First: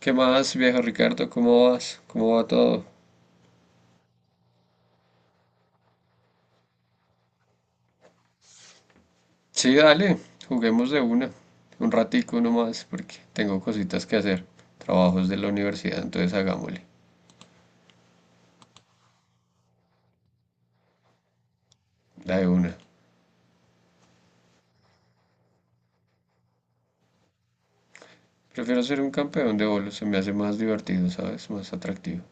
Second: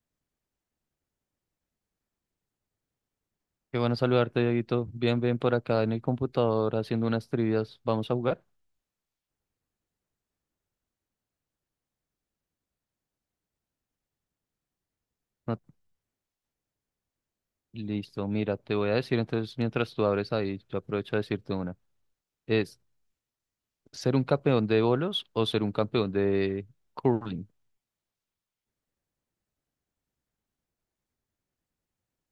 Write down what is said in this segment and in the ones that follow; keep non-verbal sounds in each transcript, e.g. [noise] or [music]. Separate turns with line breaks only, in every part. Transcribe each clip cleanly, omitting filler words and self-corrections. ¿Qué más, viejo Ricardo? ¿Cómo vas? ¿Cómo va todo?
Qué bueno saludarte, Dieguito. Bien, bien por acá en el computador haciendo unas trivias. ¿Vamos a jugar?
Sí, dale, juguemos de una, un ratico nomás, porque tengo cositas que hacer, trabajos de la
No,
universidad, entonces hagámosle,
listo, mira, te voy a decir entonces mientras tú abres ahí, yo aprovecho a decirte una.
la de una.
Es ser un campeón de bolos o ser un campeón de curling.
Prefiero ser un campeón de bolos, se me hace más divertido, ¿sabes? Más atractivo.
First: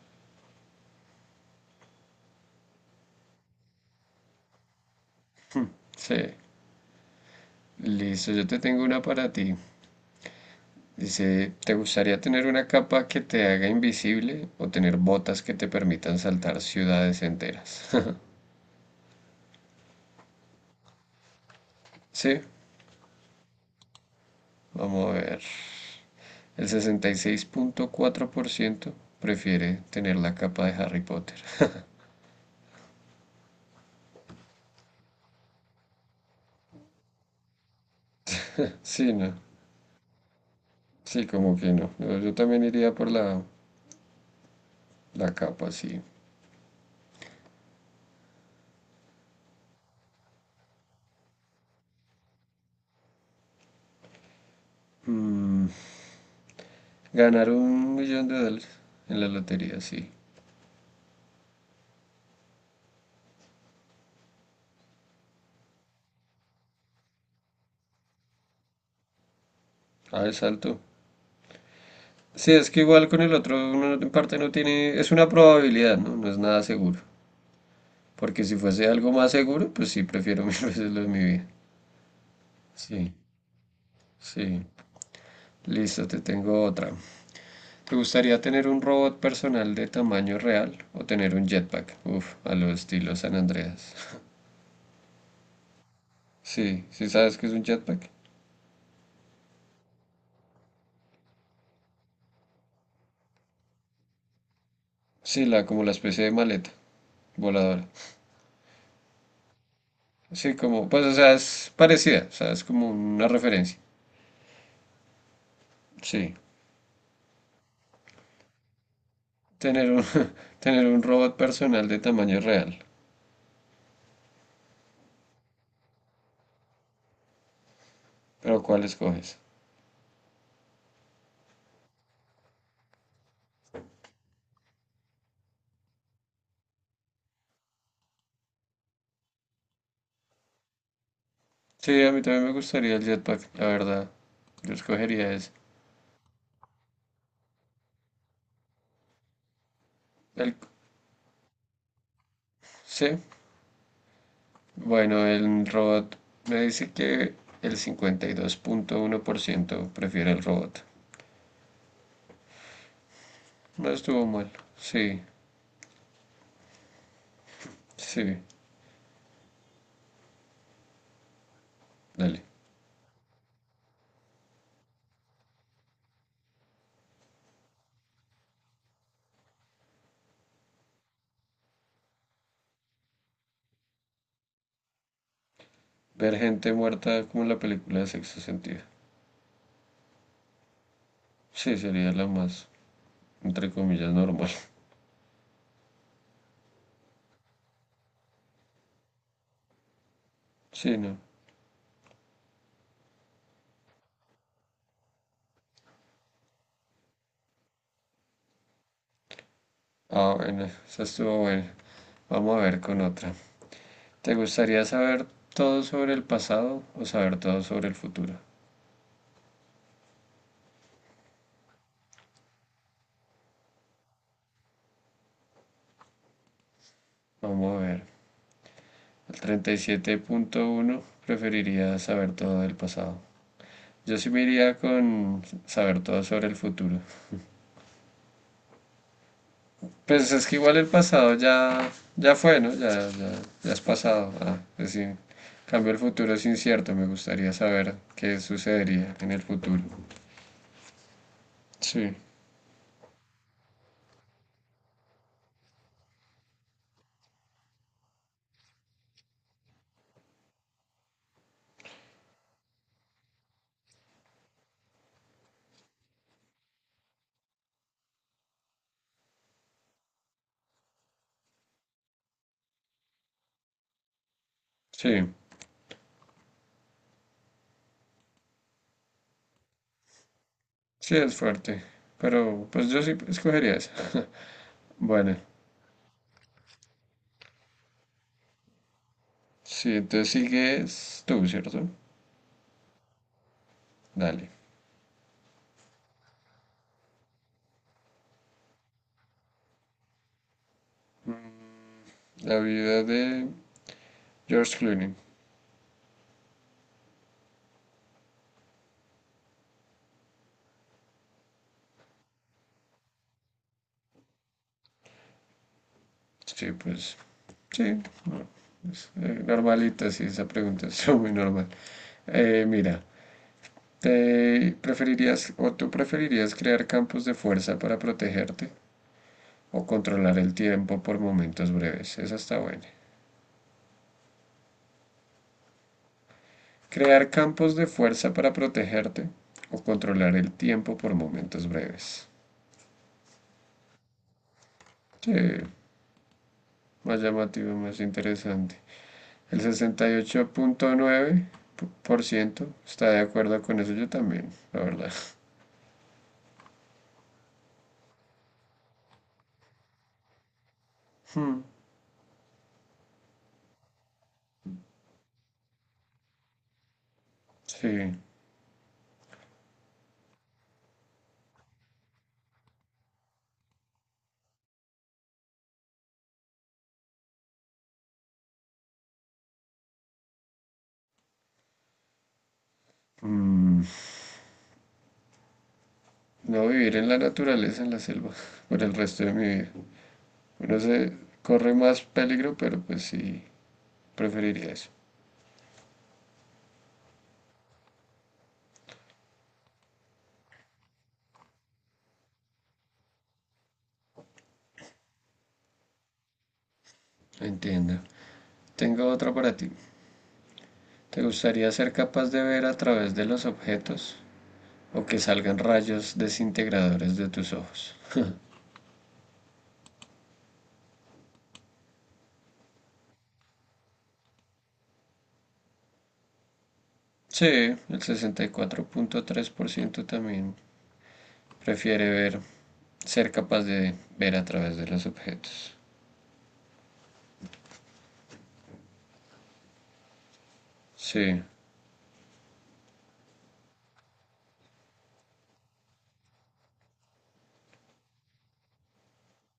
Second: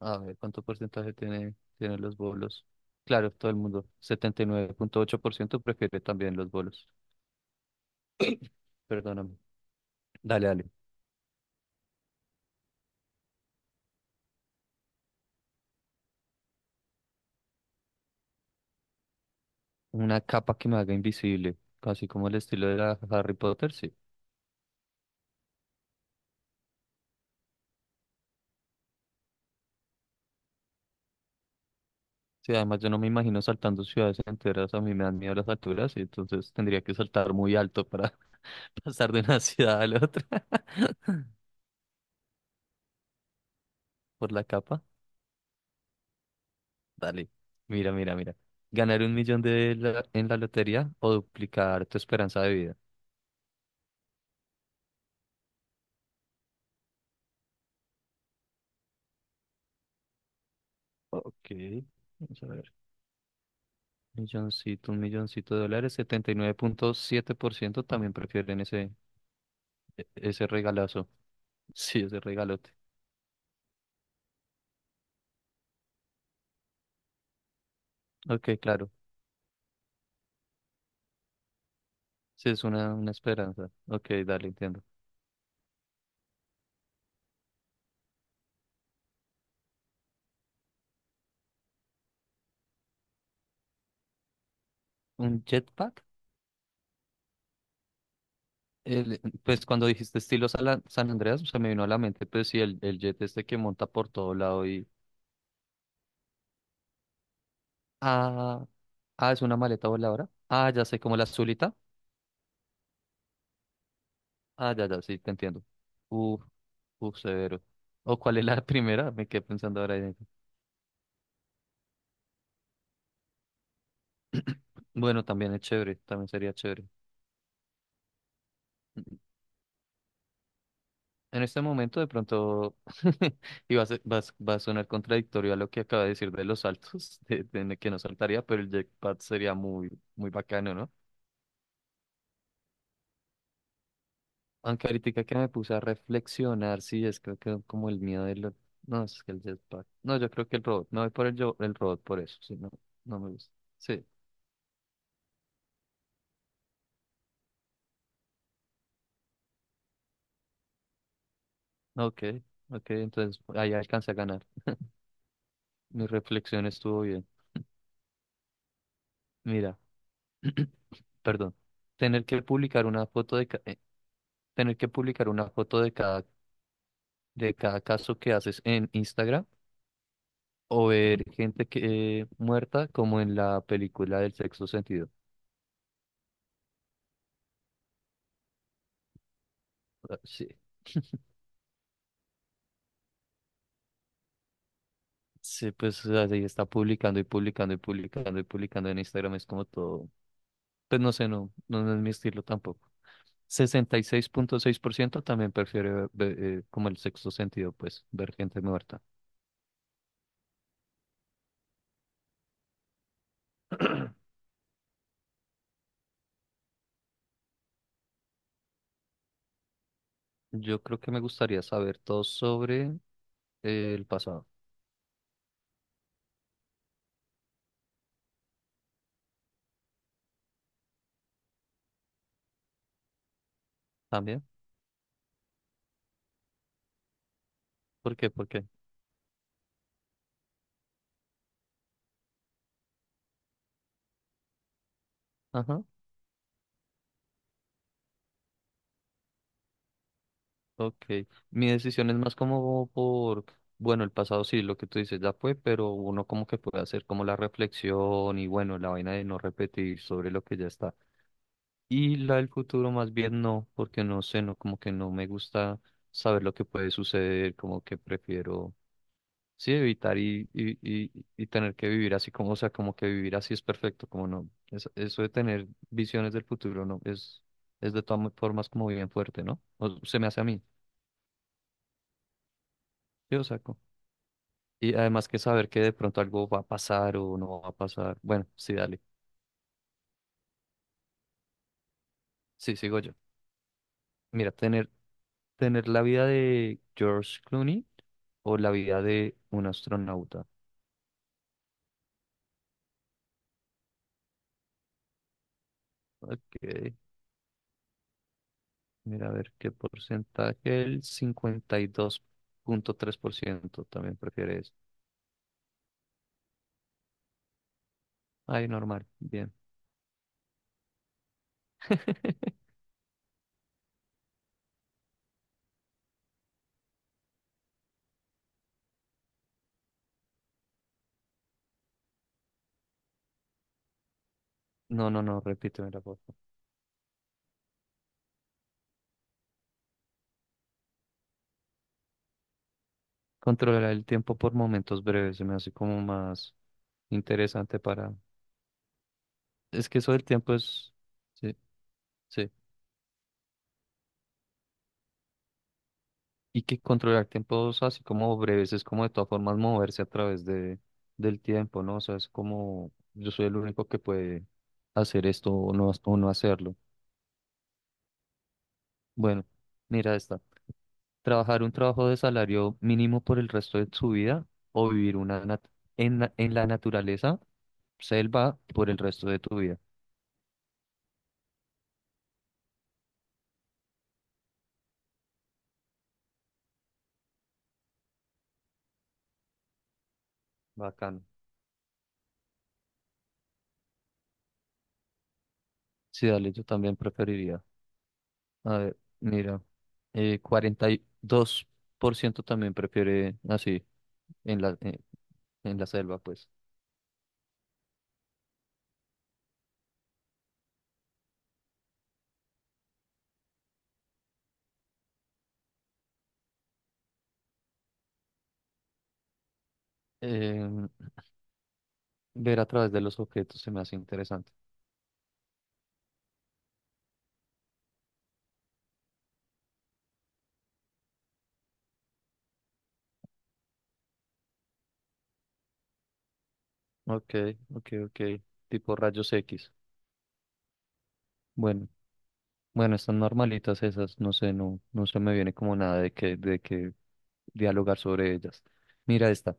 A ver, ¿cuánto porcentaje tienen los bolos? Claro, todo el mundo. 79.8% prefiere
Sí,
también los bolos.
listo, yo te tengo una para
Perdóname.
ti.
Dale, dale.
Dice, ¿te gustaría tener una capa que te haga invisible o tener botas que te permitan saltar ciudades enteras? [laughs]
Una capa que me haga invisible, casi como el
Sí,
estilo de la Harry Potter, sí.
vamos a ver. El sesenta y seis punto cuatro por ciento prefiere tener la capa de Harry Potter. [laughs]
Sí, además yo no me imagino saltando ciudades enteras, a mí me dan miedo las alturas y entonces tendría que saltar muy alto para [laughs]
Sí,
pasar de
no.
una ciudad a la otra
Sí,
[laughs]
como que no. Yo también iría por
por la capa.
la capa, sí.
Dale, mira, mira, mira. ¿Ganar un millón en la lotería o duplicar tu esperanza de vida?
Mm, Ganar un millón de dólares en la lotería, sí.
Ok, vamos a ver. Milloncito, un milloncito de dólares, 79.7% también prefieren ese,
Ah, es
ese
alto.
regalazo. [laughs] Sí, ese
Sí, es
regalote.
que igual con el otro uno en parte no tiene. Es una probabilidad, ¿no? No es nada seguro. Porque si
Ok,
fuese
claro.
algo más seguro, pues sí, prefiero [laughs] mil veces lo de mi vida.
Sí, es una
Sí,
esperanza. Ok, dale,
sí.
entiendo.
Listo, te tengo otra. ¿Te gustaría tener un robot personal de tamaño real o tener un jetpack? Uf, a lo estilo San Andreas. [laughs]
¿Un jetpack?
Sí, ¿sí sabes qué es un jetpack?
El pues cuando dijiste estilo San Andreas, se me vino a la mente, pues sí, el jet este que monta por todo lado y...
Sí, la, como la especie de maleta voladora.
Ah, ah, es una maleta voladora.
Sí,
Ah, ya
como,
sé,
pues, o
como la
sea, es
azulita.
parecida, o sea, es como una referencia.
Ah, ya, ya, sí, te entiendo.
Sí,
Uf, uf, severo. ¿O cuál es la [laughs] primera? Me quedé pensando
tener
ahora
un,
en eso.
[laughs] tener un robot personal de tamaño real.
[clears throat] Bueno, también es chévere, también sería chévere.
Pero ¿cuál escoges?
En este momento, de pronto, [laughs] y va a sonar contradictorio a lo que acaba de decir de los saltos, [laughs] de que no saltaría, pero el jetpack sería muy, muy bacano, ¿no?
Sí, a mí también me gustaría el jetpack, la verdad. Yo
Aunque ahorita
escogería
que me
ese.
puse a reflexionar, sí, es creo que como el miedo de lo. No, es que el jetpack. No, yo creo
El,
que el robot. No voy por el robot por eso. Sí, no,
sí,
no me gusta. Sí,
Bueno, el robot me dice que el cincuenta y dos punto uno por ciento prefiere el robot.
ok, ok. Entonces ahí
No
alcancé a
estuvo
ganar.
mal. Sí,
Mi reflexión estuvo bien.
sí,
Mira, [clears throat] perdón. Tener
dale.
que publicar una foto tener que publicar una foto de cada caso que haces en Instagram o ver gente que muerta como en la película del sexto sentido.
Ver gente muerta como en la película de Sexto Sentido.
Ah, sí. [laughs]
Sí, sería la más, entre comillas, normal.
Sí, pues así está publicando y publicando y publicando y publicando en Instagram. Es como todo.
Sí,
Pues no
no.
sé, no, no, no es mi estilo tampoco. Sesenta y seis punto seis por ciento también prefiere como el sexto sentido, pues, ver gente muerta.
Ah, bueno, esa estuvo buena. Vamos a ver con otra. ¿Te gustaría saber todo sobre el pasado o saber todo sobre el futuro?
Yo creo que me gustaría saber todo sobre el pasado.
Vamos a ver. El treinta y siete punto uno preferiría saber todo del pasado. Yo sí
¿También?
me iría con saber todo sobre el futuro.
¿Por qué? ¿Por qué?
Pues es que igual el pasado ya, ya fue, ¿no? Ya, ya, ya es pasado. Ah, pues sí. En
Ajá,
cambio el futuro es incierto. Me gustaría saber qué sucedería en el futuro.
ok. Mi decisión
Sí,
es más como por, bueno, el pasado sí, lo que tú dices ya fue, pero uno como que puede hacer como la reflexión y bueno, la vaina de no repetir sobre lo que ya está. Y la del futuro más bien no, porque no sé, no, como que no me gusta saber lo que puede suceder, como que prefiero, sí, evitar y tener que vivir así como, o sea, como que vivir así es perfecto, como no, eso de
sí,
tener visiones del futuro, no, es de todas formas como bien fuerte, ¿no? O se me hace a mí,
sí es fuerte. Pero pues yo sí
yo
escogería
saco.
esa. [laughs]
Y además
Bueno,
que saber que de pronto algo va a pasar o no va a pasar, bueno, sí, dale,
sí, entonces sigues tú, ¿cierto?
sí, sigo yo.
Dale.
Mira, ¿Tener la vida de George Clooney o la vida de un astronauta?
La vida de George Clooney.
Ok, mira, a ver qué porcentaje. El 52.3% también prefiere eso.
Sí, pues, sí,
Ay,
no,
normal,
es
bien.
normalita, sí, esa pregunta es [laughs] muy normal.
[laughs]
Mira, ¿te preferirías o tú preferirías crear campos de fuerza para protegerte o controlar el tiempo por momentos breves? Esa está buena.
No, no, no, repíteme la foto.
¿Crear campos de fuerza para protegerte o controlar el tiempo por momentos breves?
Controlar el tiempo por momentos
Sí,
breves se me hace como más
más llamativo,
interesante
más
para...
interesante. El
Es que
sesenta y
eso del
ocho
tiempo es...
punto nueve
Sí,
por
sí.
ciento está de acuerdo con eso, yo también, la verdad.
Y que controlar tiempos así como breves es como de todas formas moverse a través del
Hmm,
tiempo, ¿no? O sea, es como yo soy el único que puede hacer esto o no hacerlo.
Sí,
Bueno, mira esta. Trabajar un trabajo de salario mínimo por el resto de su vida o vivir una en la naturaleza, selva, por el resto de tu vida.
no vivir en la naturaleza, en la selva, [laughs] por el resto de mi vida. Uno se
Bacano.
corre más peligro, pero pues sí, preferiría eso.
Sí, dale, yo también preferiría. A ver, mira, 42% también prefiere así en la selva, pues.
Entiendo. Tengo otra para ti. ¿Te gustaría ser capaz de ver a través de los objetos o que salgan rayos desintegradores de tus ojos?
Em, Ver a través de los objetos se me hace interesante.
Sí, el sesenta y cuatro punto tres por ciento también prefiere ver, ser capaz de ver a través de los objetos.
Ok, ok, ok. Tipo rayos X.
Sí.
Bueno, bueno, están normalitas esas, no sé, no, no se me viene como nada de que dialogar sobre ellas. Mira esta.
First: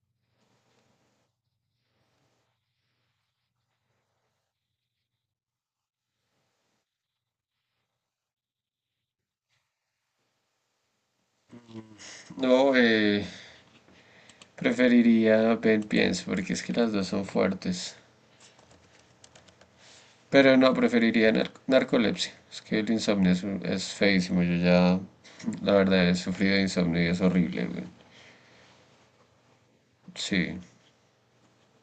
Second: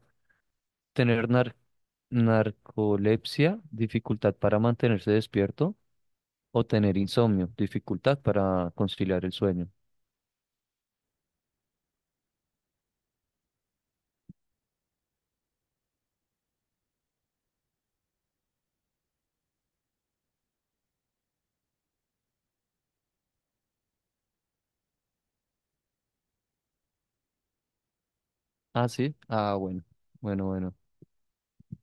Tener narcolepsia, dificultad para mantenerse despierto, o tener insomnio, dificultad para conciliar el sueño.
No, preferiría Ben Piense porque es que las dos son fuertes. Pero no, preferiría narcolepsia. Es que el insomnio es feísimo. Yo ya, la verdad, he sufrido de insomnio y es horrible, güey.
Ah, sí. Ah, bueno. Bueno,
Sí,
bueno.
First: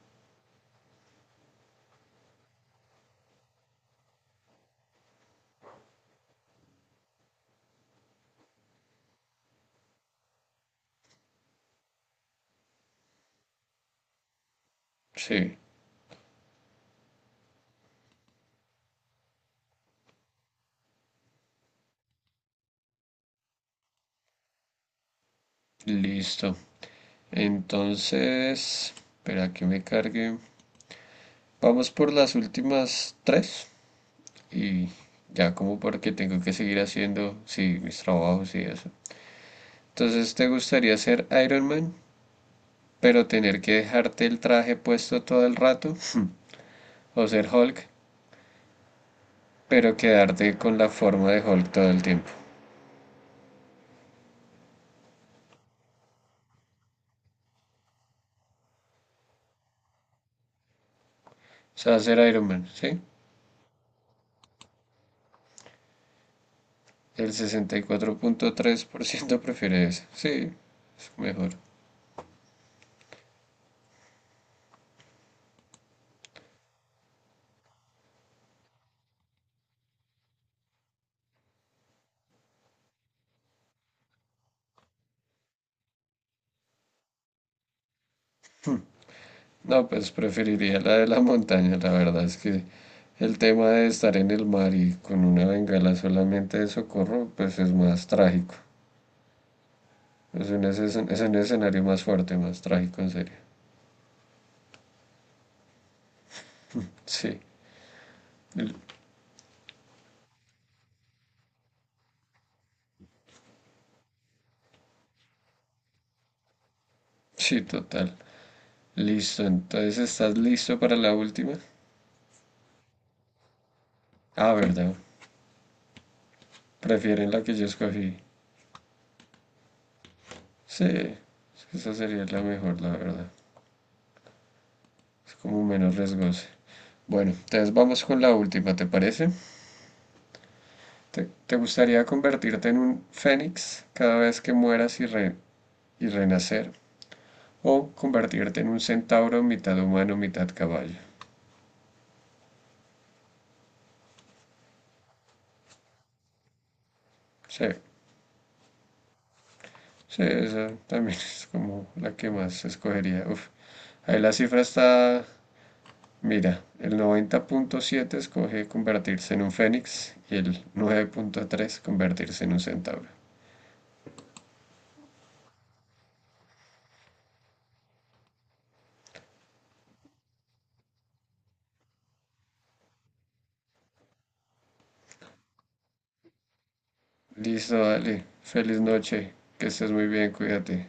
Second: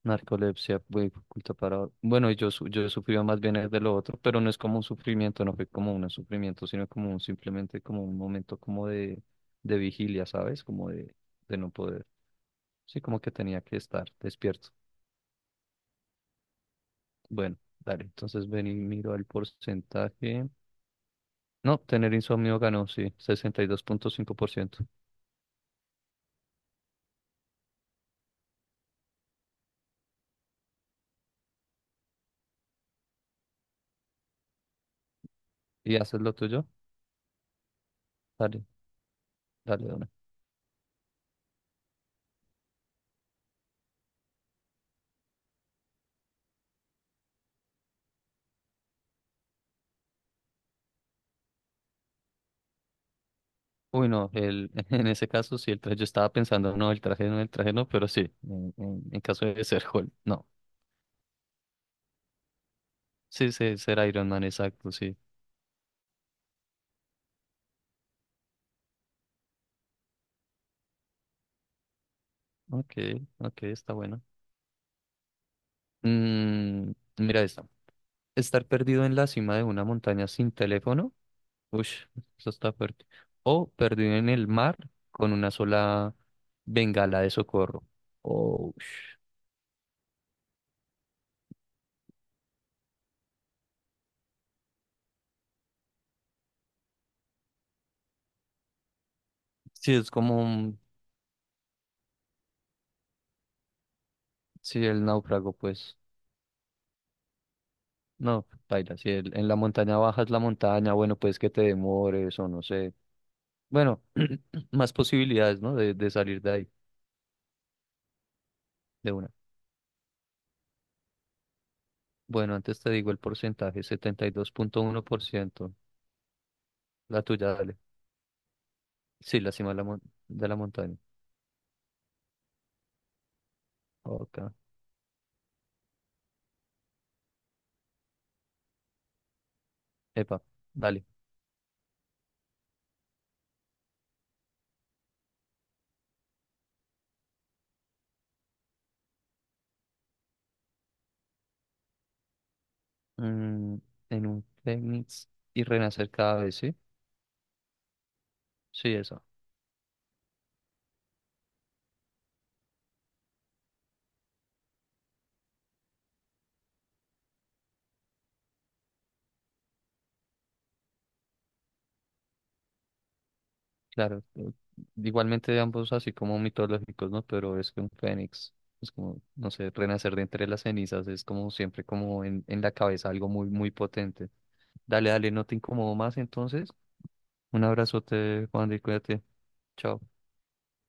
Narcolepsia fue oculta para... Bueno, yo, yo sufría más bien es de lo otro, pero no es como un sufrimiento, no fue como un sufrimiento, sino como un, simplemente como un momento como de vigilia, ¿sabes? Como de no poder. Sí, como que tenía que estar despierto.
sí.
Bueno, dale, entonces ven y miro el porcentaje. No, tener insomnio ganó, sí, 62.5%. ¿Y 2.5%?
Listo. Entonces, espera que me cargue. Vamos por las últimas tres. Y ya como
¿Y
porque
haces lo
tengo que
tuyo?
seguir haciendo, sí, mis trabajos y
Dale,
eso.
dale, de una.
Entonces, ¿te gustaría ser Iron Man, pero tener que dejarte el traje puesto todo el rato, [laughs] o ser Hulk, pero quedarte con la forma de Hulk todo el tiempo?
Uy, no, el, [laughs] en ese caso sí, el traje, yo estaba pensando, no, el traje no, el traje no, pero sí, en caso de ser Hulk, no.
O sea, ser Iron Man, ¿sí?
Sí, sí, ser Iron Man, exacto, sí.
El sesenta y cuatro punto tres por ciento [laughs] prefiere eso, sí, es mejor.
Ok, ok, está bueno. Mm, mira esta. Estar perdido en la cima de una montaña sin teléfono. Ush, eso está fuerte. O perdido en el mar con una sola bengala de socorro. Oh, ush.
No, pues preferiría la de la montaña, la verdad es que el tema de estar en el mar y con una bengala solamente de socorro, pues es más trágico.
Sí, es como
Es un escenario más fuerte, más trágico, en serio.
sí, el náufrago, pues.
Sí,
No, baila, si en la montaña bajas la montaña, bueno, pues que te demores o no sé. Bueno, [clears throat] más posibilidades, ¿no? De salir de ahí,
sí, total.
de una.
Listo, entonces estás listo para la última.
Bueno, antes te digo el porcentaje, setenta y dos
Ah,
punto
verdad.
uno por ciento. La
Prefieren la
tuya,
que yo
dale.
escogí.
Sí, la cima de la
Sí,
montaña.
es que esa sería la mejor, la verdad.
Ok.
Es como menos riesgosa. Bueno, entonces vamos con la última, ¿te parece?
Epa, dale.
¿Te gustaría convertirte en un fénix cada vez que mueras y y renacer? ¿O convertirte en un centauro mitad humano, mitad caballo?
Mm, en un fénix y renacer cada vez, ¿sí?
Sí,
Sí, eso.
sí, esa también [laughs] es como la que más escogería. Uf, ahí la cifra está. Mira, el 90.7 escoge convertirse en un fénix y el 9.3 convertirse en un centauro.
Claro, igualmente ambos así como mitológicos, ¿no? Pero es que un fénix, es como, no sé, renacer de entre las cenizas, es como siempre como en la cabeza algo muy, muy potente. Dale, dale, no te incomodo más entonces. Un
Listo, dale.
abrazote, Juan, y
Feliz
cuídate.
noche. Que estés
Chao.
muy bien, cuídate.